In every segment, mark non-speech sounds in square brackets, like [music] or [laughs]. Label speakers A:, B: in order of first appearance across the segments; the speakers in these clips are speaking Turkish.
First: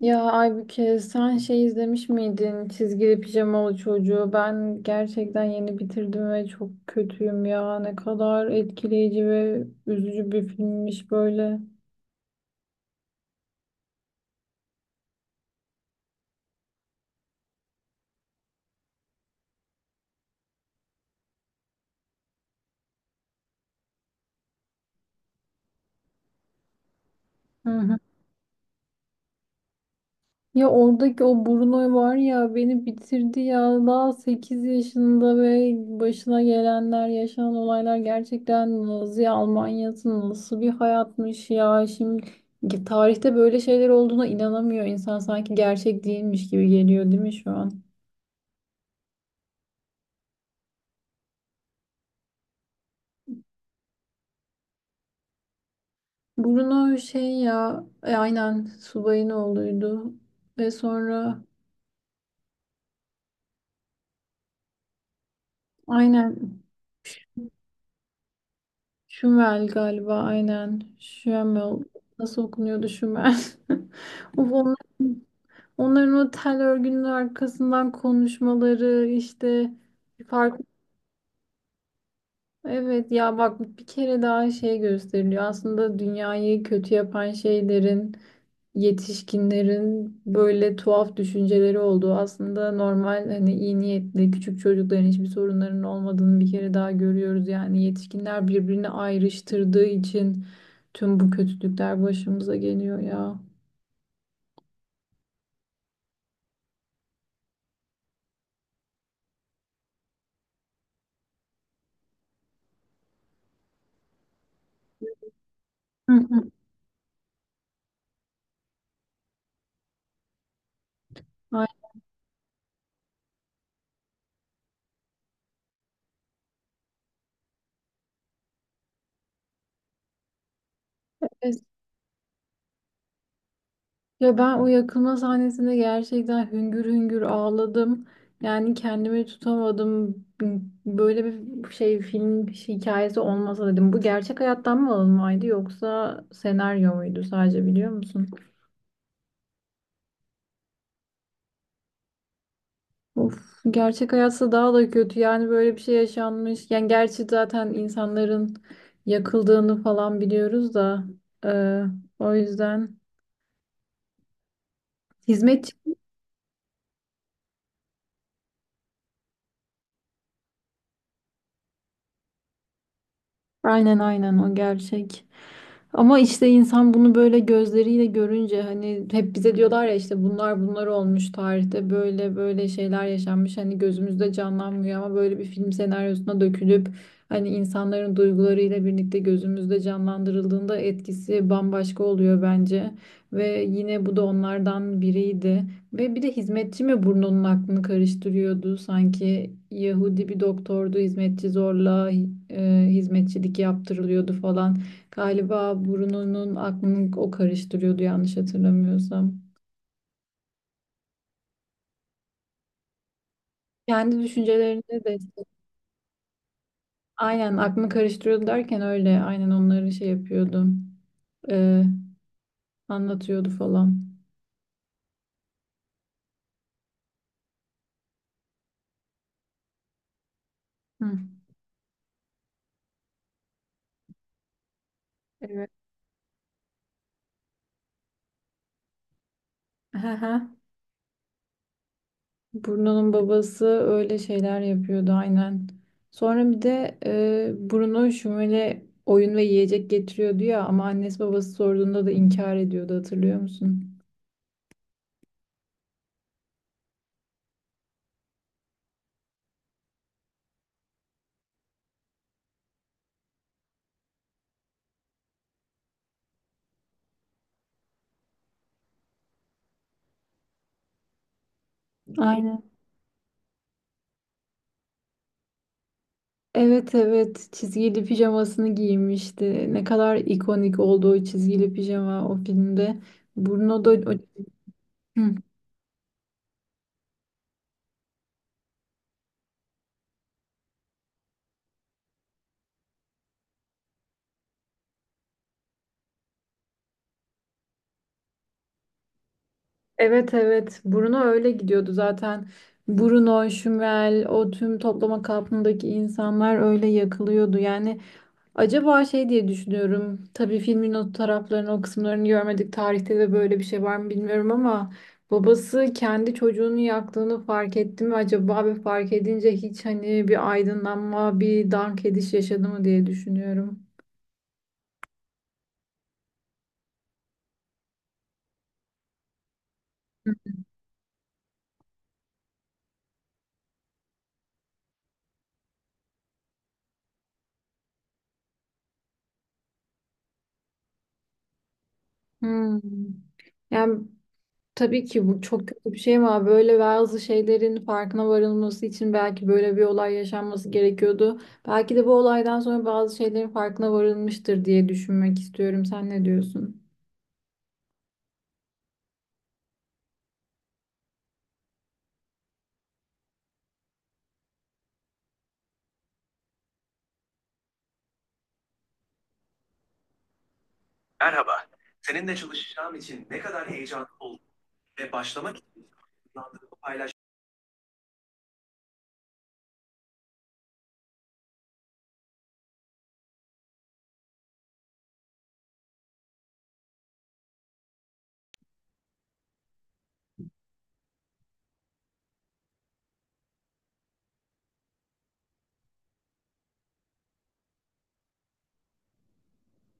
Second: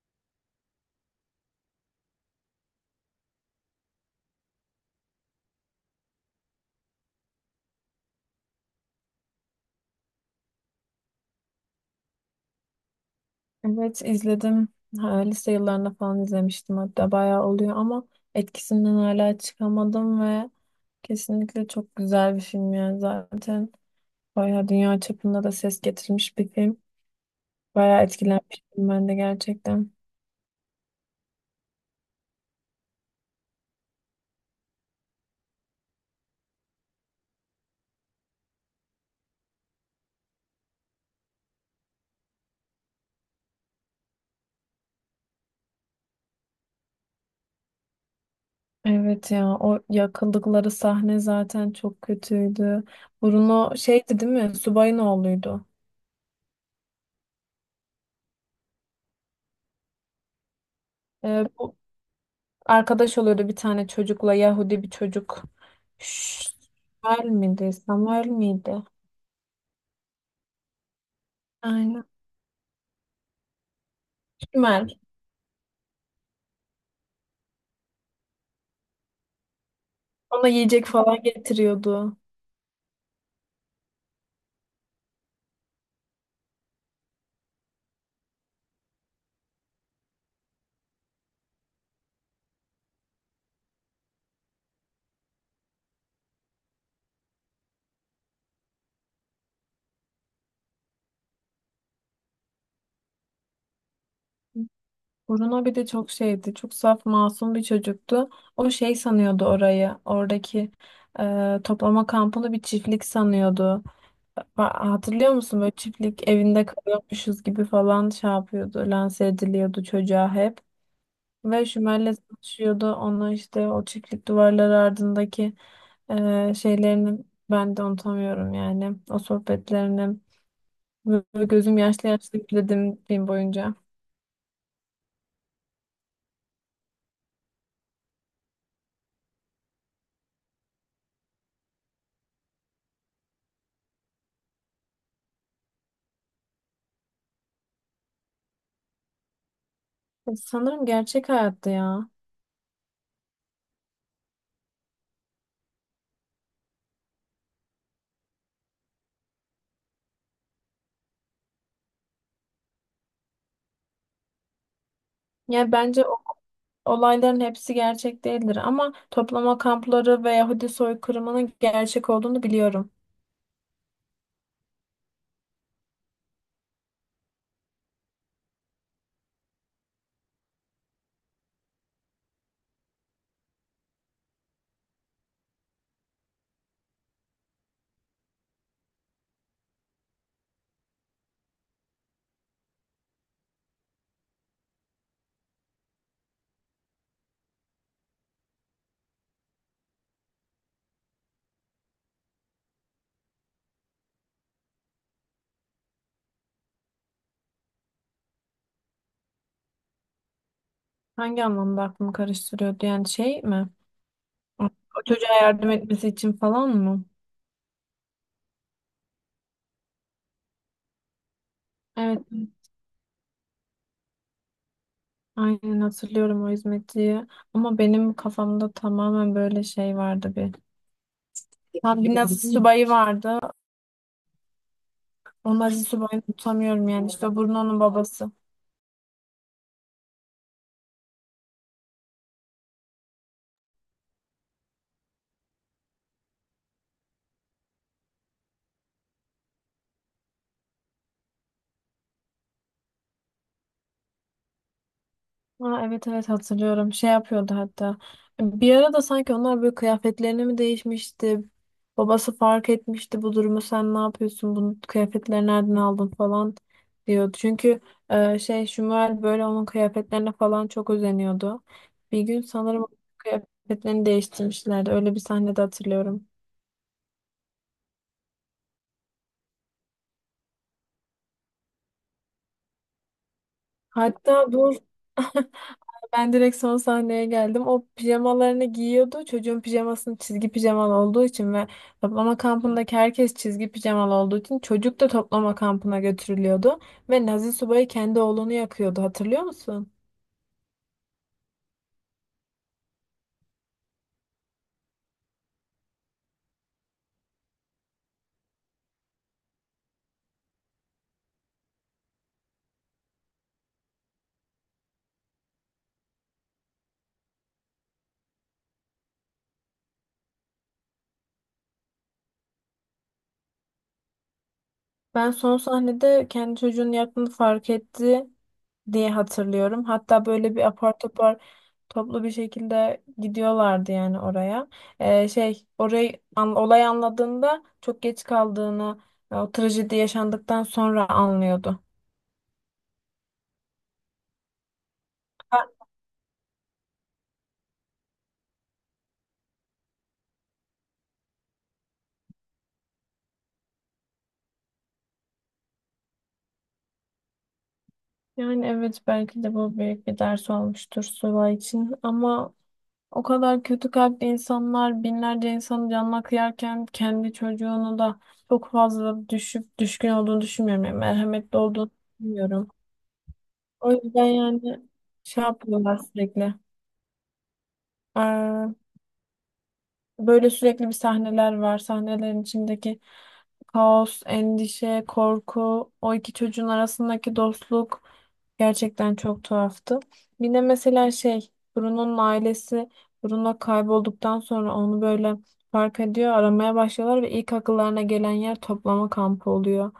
A: Ya Aybüke sen şey izlemiş miydin? Çizgili pijamalı çocuğu. Ben gerçekten yeni bitirdim ve çok kötüyüm ya. Ne kadar etkileyici ve üzücü bir filmmiş böyle.
B: Evet izledim. Ha, Lise yıllarında falan izlemiştim hatta bayağı oluyor ama etkisinden hala çıkamadım ve kesinlikle çok güzel bir film yani zaten bayağı dünya çapında da ses getirmiş bir film.
A: Hı hı.
B: Bayağı etkilenmiştim ben de gerçekten.
A: Ya oradaki o Bruno var ya beni bitirdi ya. Daha 8 yaşında ve başına gelenler, yaşanan olaylar gerçekten Nazi Almanya'sı nasıl bir hayatmış ya. Şimdi tarihte böyle şeyler olduğuna inanamıyor insan. Sanki gerçek değilmiş gibi geliyor değil mi şu an?
B: Evet ya o yakıldıkları sahne zaten çok kötüydü. Bruno şeydi değil mi? Subayın oğluydu.
A: Bruno şey ya aynen subayın oğluydu. Ve sonra
B: Bu arkadaş oluyordu bir tane çocukla Yahudi bir çocuk. Ş-
A: aynen
B: Şmuel miydi? Samuel miydi?
A: Şümel galiba aynen Şümel
B: Aynen.
A: nasıl okunuyordu Şümel? [laughs] Of,
B: Şmuel.
A: onların o tel örgünün arkasından konuşmaları işte bir
B: Ona
A: fark
B: yiyecek falan getiriyordu.
A: evet ya bak bir kere daha şey gösteriliyor. Aslında dünyayı kötü yapan şeylerin yetişkinlerin böyle tuhaf düşünceleri olduğu aslında normal hani iyi niyetli küçük çocukların hiçbir sorunlarının olmadığını bir kere daha görüyoruz. Yani yetişkinler birbirini ayrıştırdığı için tüm bu kötülükler başımıza geliyor ya.
B: Bruno bir de çok şeydi. Çok saf masum bir çocuktu. O şey sanıyordu orayı. Oradaki toplama kampını bir çiftlik sanıyordu. Hatırlıyor musun böyle
A: Hı
B: çiftlik
A: hı.
B: evinde kalıyormuşuz gibi falan şey yapıyordu. Lanse ediliyordu çocuğa hep. Ve Şümer'le çalışıyordu. Ona işte o çiftlik duvarları ardındaki şeylerini ben de unutamıyorum yani. O sohbetlerini. Böyle
A: Aynen.
B: gözüm yaşlı yaşlı gülüyordum film boyunca.
A: Ya ben o yakılma sahnesinde gerçekten hüngür hüngür ağladım. Yani kendimi tutamadım. Böyle bir şey film hikayesi olmasa dedim. Bu gerçek hayattan mı alınmaydı yoksa senaryo muydu sadece biliyor musun?
B: Sanırım gerçek hayatta ya.
A: Of, gerçek hayatsa daha da kötü. Yani böyle bir şey yaşanmış. Yani gerçi zaten insanların yakıldığını falan biliyoruz da. e, O yüzden
B: Yani
A: hizmetçi.
B: bence olayların hepsi gerçek değildir ama toplama kampları ve Yahudi soykırımının gerçek olduğunu biliyorum.
A: Aynen aynen o gerçek. Ama işte insan bunu böyle gözleriyle görünce hani hep bize diyorlar ya işte bunlar olmuş tarihte böyle böyle şeyler yaşanmış hani gözümüzde canlanmıyor ama böyle bir film senaryosuna dökülüp hani insanların duygularıyla birlikte gözümüzde canlandırıldığında etkisi bambaşka oluyor bence ve yine bu da onlardan biriydi. Ve bir de hizmetçi mi burnunun aklını karıştırıyordu? Sanki Yahudi bir doktordu, hizmetçi zorla hizmetçilik yaptırılıyordu falan. Galiba burnunun aklını o karıştırıyordu yanlış hatırlamıyorsam.
B: Hangi anlamda aklımı karıştırıyor diyen şey mi?
A: Kendi
B: O
A: düşüncelerini de
B: çocuğa
A: işte,
B: yardım etmesi için falan mı?
A: aynen aklını karıştırıyordu derken öyle aynen onları şey yapıyordu. e,
B: Evet,
A: Anlatıyordu falan.
B: aynen hatırlıyorum o hizmetçiyi. Ama benim kafamda tamamen böyle şey vardı bir.
A: Hı.
B: Ha, bir Nazi subayı vardı. O
A: Evet.
B: Nazi subayını tutamıyorum yani. İşte o Bruno'nun babası.
A: [laughs] Bruno'nun babası öyle şeyler yapıyordu aynen. Sonra bir de Bruno Şumel'e oyun ve yiyecek getiriyordu ya ama annesi babası sorduğunda da inkar ediyordu hatırlıyor musun?
B: Ha, evet, evet, hatırlıyorum. Şey yapıyordu hatta. Bir ara da sanki onlar böyle kıyafetlerini mi değişmişti? Babası fark etmişti bu durumu. Sen ne yapıyorsun? Bunu kıyafetleri nereden aldın falan diyordu. Çünkü Şumuel böyle onun kıyafetlerine falan çok özeniyordu. Bir gün
A: Aynen.
B: sanırım onun kıyafetlerini değiştirmişlerdi. Öyle bir sahnede hatırlıyorum.
A: Evet evet çizgili pijamasını giymişti. Ne kadar ikonik oldu o çizgili pijama o filmde. Bruno da
B: Hatta dur.
A: Hı.
B: [laughs] Ben direkt son sahneye geldim. O pijamalarını giyiyordu. Çocuğun pijamasının çizgi pijamalı olduğu için ve toplama kampındaki herkes çizgi pijamalı olduğu için çocuk da toplama kampına götürülüyordu. Ve Nazi subayı kendi oğlunu yakıyordu. Hatırlıyor musun?
A: Evet evet Bruno öyle gidiyordu zaten. Bruno, Şumel, o tüm toplama kampındaki insanlar öyle yakılıyordu. Yani acaba şey diye düşünüyorum. Tabii filmin o taraflarını, o kısımlarını görmedik. Tarihte de böyle bir şey var mı bilmiyorum ama babası kendi çocuğunu yaktığını fark etti mi acaba ve fark edince hiç hani bir aydınlanma, bir dank ediş yaşadı mı diye düşünüyorum.
B: Ben son sahnede kendi çocuğunu yaktığını fark etti diye hatırlıyorum. Hatta böyle bir apar topar toplu bir şekilde gidiyorlardı yani oraya. Şey orayı olay anladığında çok geç kaldığını, o trajedi yaşandıktan sonra anlıyordu.
A: Hmm. Yani tabii ki bu
B: Ha,
A: çok kötü bir şey ama böyle bazı şeylerin farkına varılması için belki böyle bir olay yaşanması gerekiyordu. Belki de bu olaydan sonra bazı şeylerin farkına varılmıştır diye düşünmek istiyorum. Sen ne diyorsun?
B: Yani evet belki de bu büyük bir ders olmuştur Sıla için ama o kadar kötü kalpli insanlar binlerce insanın canına kıyarken kendi çocuğunu da çok fazla düşüp düşkün olduğunu düşünmüyorum. Yani merhametli olduğunu düşünmüyorum. O yüzden yani şey yapıyorlar sürekli. Ee, Böyle sürekli bir sahneler var. Sahnelerin içindeki kaos, endişe, korku, o iki çocuğun arasındaki dostluk gerçekten çok tuhaftı. Bir de mesela şey, Bruno'nun ailesi Bruno kaybolduktan sonra onu böyle fark ediyor, aramaya başlıyorlar ve ilk akıllarına gelen yer toplama kampı oluyor.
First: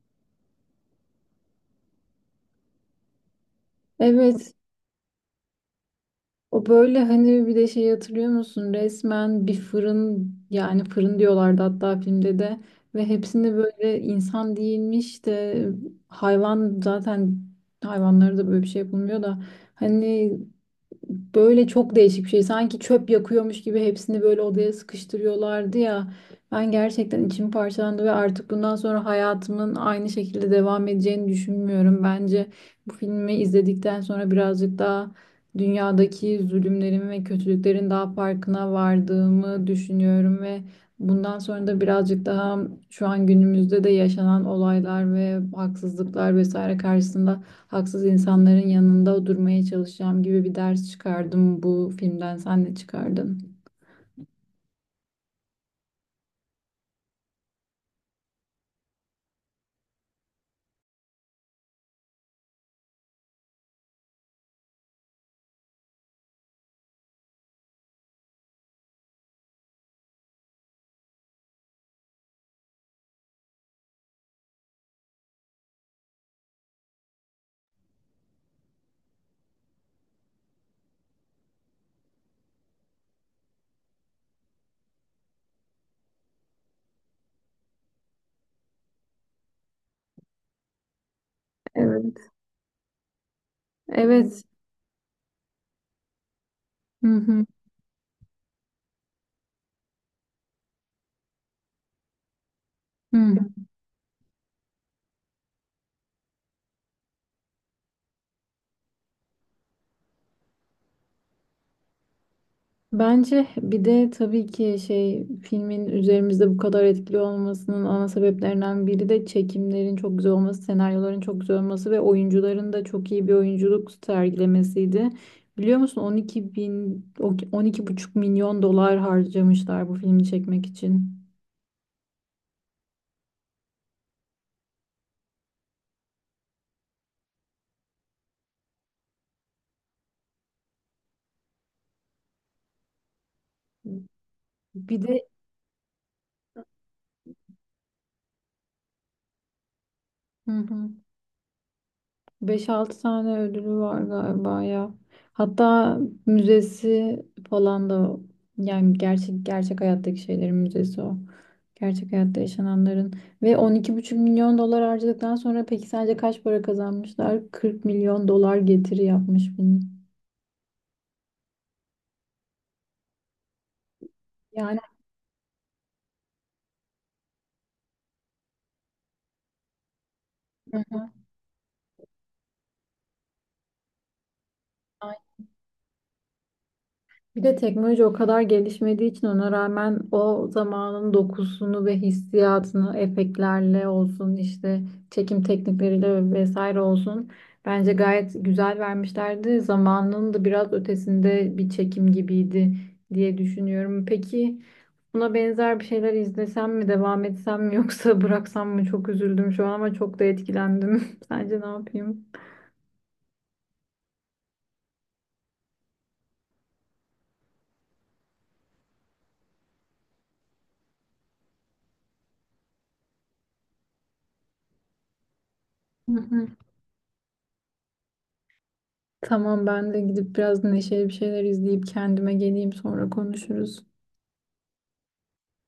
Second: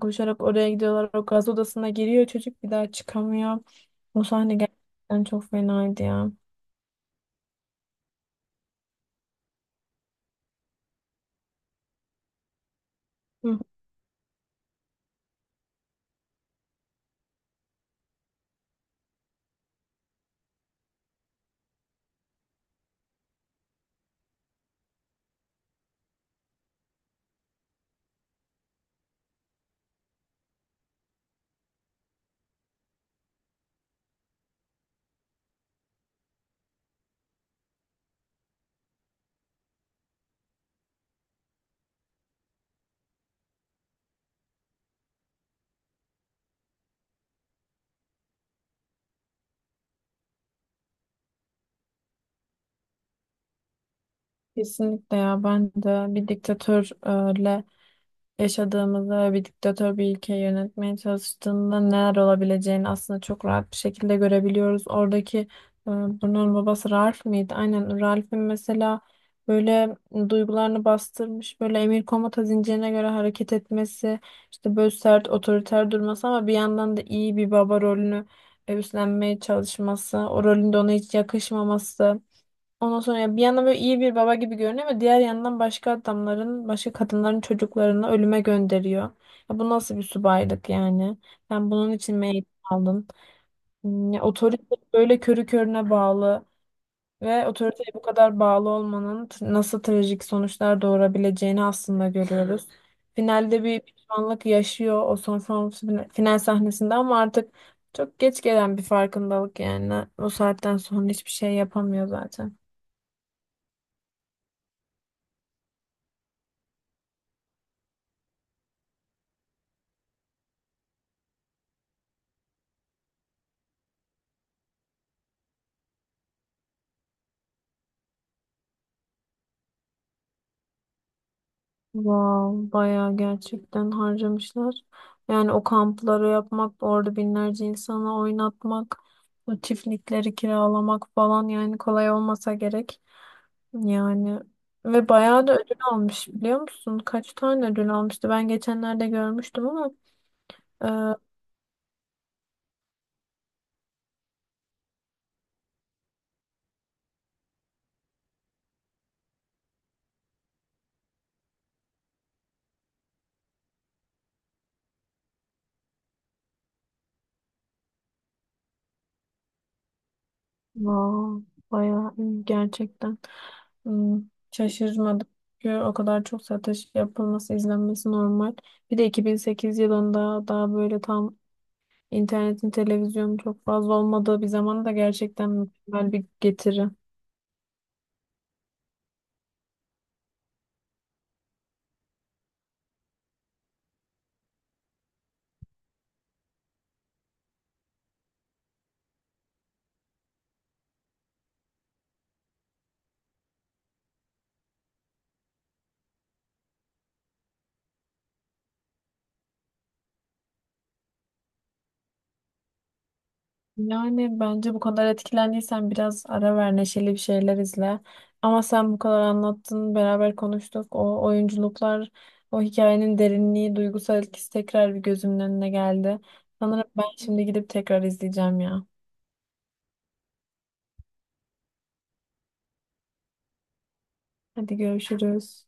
B: Koşarak oraya gidiyorlar. O gaz odasına giriyor çocuk bir daha çıkamıyor. O
A: Evet,
B: sahne gerçekten çok fenaydı ya.
A: o böyle hani bir de şey hatırlıyor musun? Resmen bir fırın yani fırın diyorlardı hatta filmde de ve hepsinde
B: Hı.
A: böyle insan değilmiş de hayvan zaten hayvanlara da böyle bir şey yapılmıyor da hani böyle çok değişik bir şey. Sanki çöp yakıyormuş gibi hepsini böyle odaya sıkıştırıyorlardı ya. Ben gerçekten içim parçalandı ve artık bundan sonra hayatımın aynı şekilde devam edeceğini düşünmüyorum. Bence bu filmi izledikten sonra birazcık daha dünyadaki zulümlerin ve kötülüklerin daha farkına vardığımı düşünüyorum ve bundan sonra da birazcık daha şu an günümüzde de yaşanan olaylar ve haksızlıklar vesaire karşısında haksız insanların yanında durmaya çalışacağım gibi bir ders çıkardım bu filmden. Sen ne çıkardın?
B: Kesinlikle ya ben de bir diktatörle yaşadığımızda ve bir diktatör bir ülkeyi yönetmeye çalıştığında neler olabileceğini aslında çok rahat bir şekilde görebiliyoruz. Oradaki bunun babası Ralph mıydı? Aynen Ralph'in mesela böyle duygularını bastırmış böyle emir komuta zincirine göre hareket etmesi işte böyle sert otoriter durması ama bir yandan da iyi bir baba rolünü üstlenmeye çalışması o rolünde ona hiç yakışmaması. Ondan sonra ya bir yandan böyle iyi bir baba gibi görünüyor ama diğer yandan başka adamların, başka kadınların çocuklarını ölüme gönderiyor. Ya bu nasıl bir subaylık yani? Sen bunun
A: Evet.
B: için mi eğitim aldın? Hmm, ya
A: Evet.
B: otorite böyle körü körüne bağlı
A: Hı hı.
B: ve otoriteye bu kadar bağlı olmanın nasıl trajik sonuçlar doğurabileceğini aslında görüyoruz.
A: Hı.
B: Finalde bir pişmanlık yaşıyor o son son final sahnesinde ama artık çok geç gelen bir farkındalık yani. O saatten sonra hiçbir şey yapamıyor zaten.
A: Bence bir de tabii ki şey filmin üzerimizde bu kadar etkili olmasının ana sebeplerinden biri de çekimlerin çok güzel olması, senaryoların çok güzel olması ve oyuncuların da çok iyi bir oyunculuk sergilemesiydi. Biliyor musun 12 bin, 12 buçuk milyon dolar harcamışlar bu filmi çekmek için.
B: Wow, bayağı gerçekten harcamışlar. Yani o kampları yapmak, orada binlerce insanı oynatmak, o çiftlikleri kiralamak falan yani kolay olmasa gerek. Yani
A: Bir
B: ve
A: de
B: bayağı da ödül almış biliyor musun? Kaç tane ödül almıştı? Ben geçenlerde görmüştüm ama
A: hı
B: e,
A: hı. Beş altı tane ödülü var galiba ya. Hatta müzesi falan da o. Yani gerçek gerçek hayattaki şeylerin müzesi o. Gerçek hayatta yaşananların ve 12,5 milyon dolar harcadıktan sonra peki sadece kaç para kazanmışlar? 40 milyon dolar getiri yapmış bunun.
B: wow, bayağı iyi gerçekten. Hmm,
A: Yani
B: şaşırmadım. Çünkü o kadar çok satış yapılması, izlenmesi normal. Bir de 2008 yılında daha
A: hı
B: böyle
A: hı.
B: tam İnternetin, televizyonun çok fazla olmadığı bir zamanda da gerçekten mükemmel bir getiri.
A: Bir de teknoloji o kadar gelişmediği için ona rağmen o zamanın dokusunu ve hissiyatını efektlerle olsun işte çekim teknikleriyle vesaire olsun bence gayet güzel vermişlerdi. Zamanının da biraz ötesinde bir çekim gibiydi diye düşünüyorum. Peki buna benzer bir şeyler izlesem mi, devam etsem mi yoksa bıraksam mı? Çok üzüldüm şu an ama çok da etkilendim. [laughs] Sence ne yapayım?
B: Yani bence bu kadar etkilendiysen biraz ara ver, neşeli bir şeyler izle. Ama sen bu kadar anlattın, beraber konuştuk. O oyunculuklar, o hikayenin derinliği, duygusal etkisi tekrar bir gözümün önüne geldi.
A: [laughs]
B: Sanırım ben şimdi gidip tekrar izleyeceğim ya.
A: Tamam ben de gidip biraz neşeli bir şeyler izleyip kendime geleyim sonra konuşuruz.
B: Hadi görüşürüz.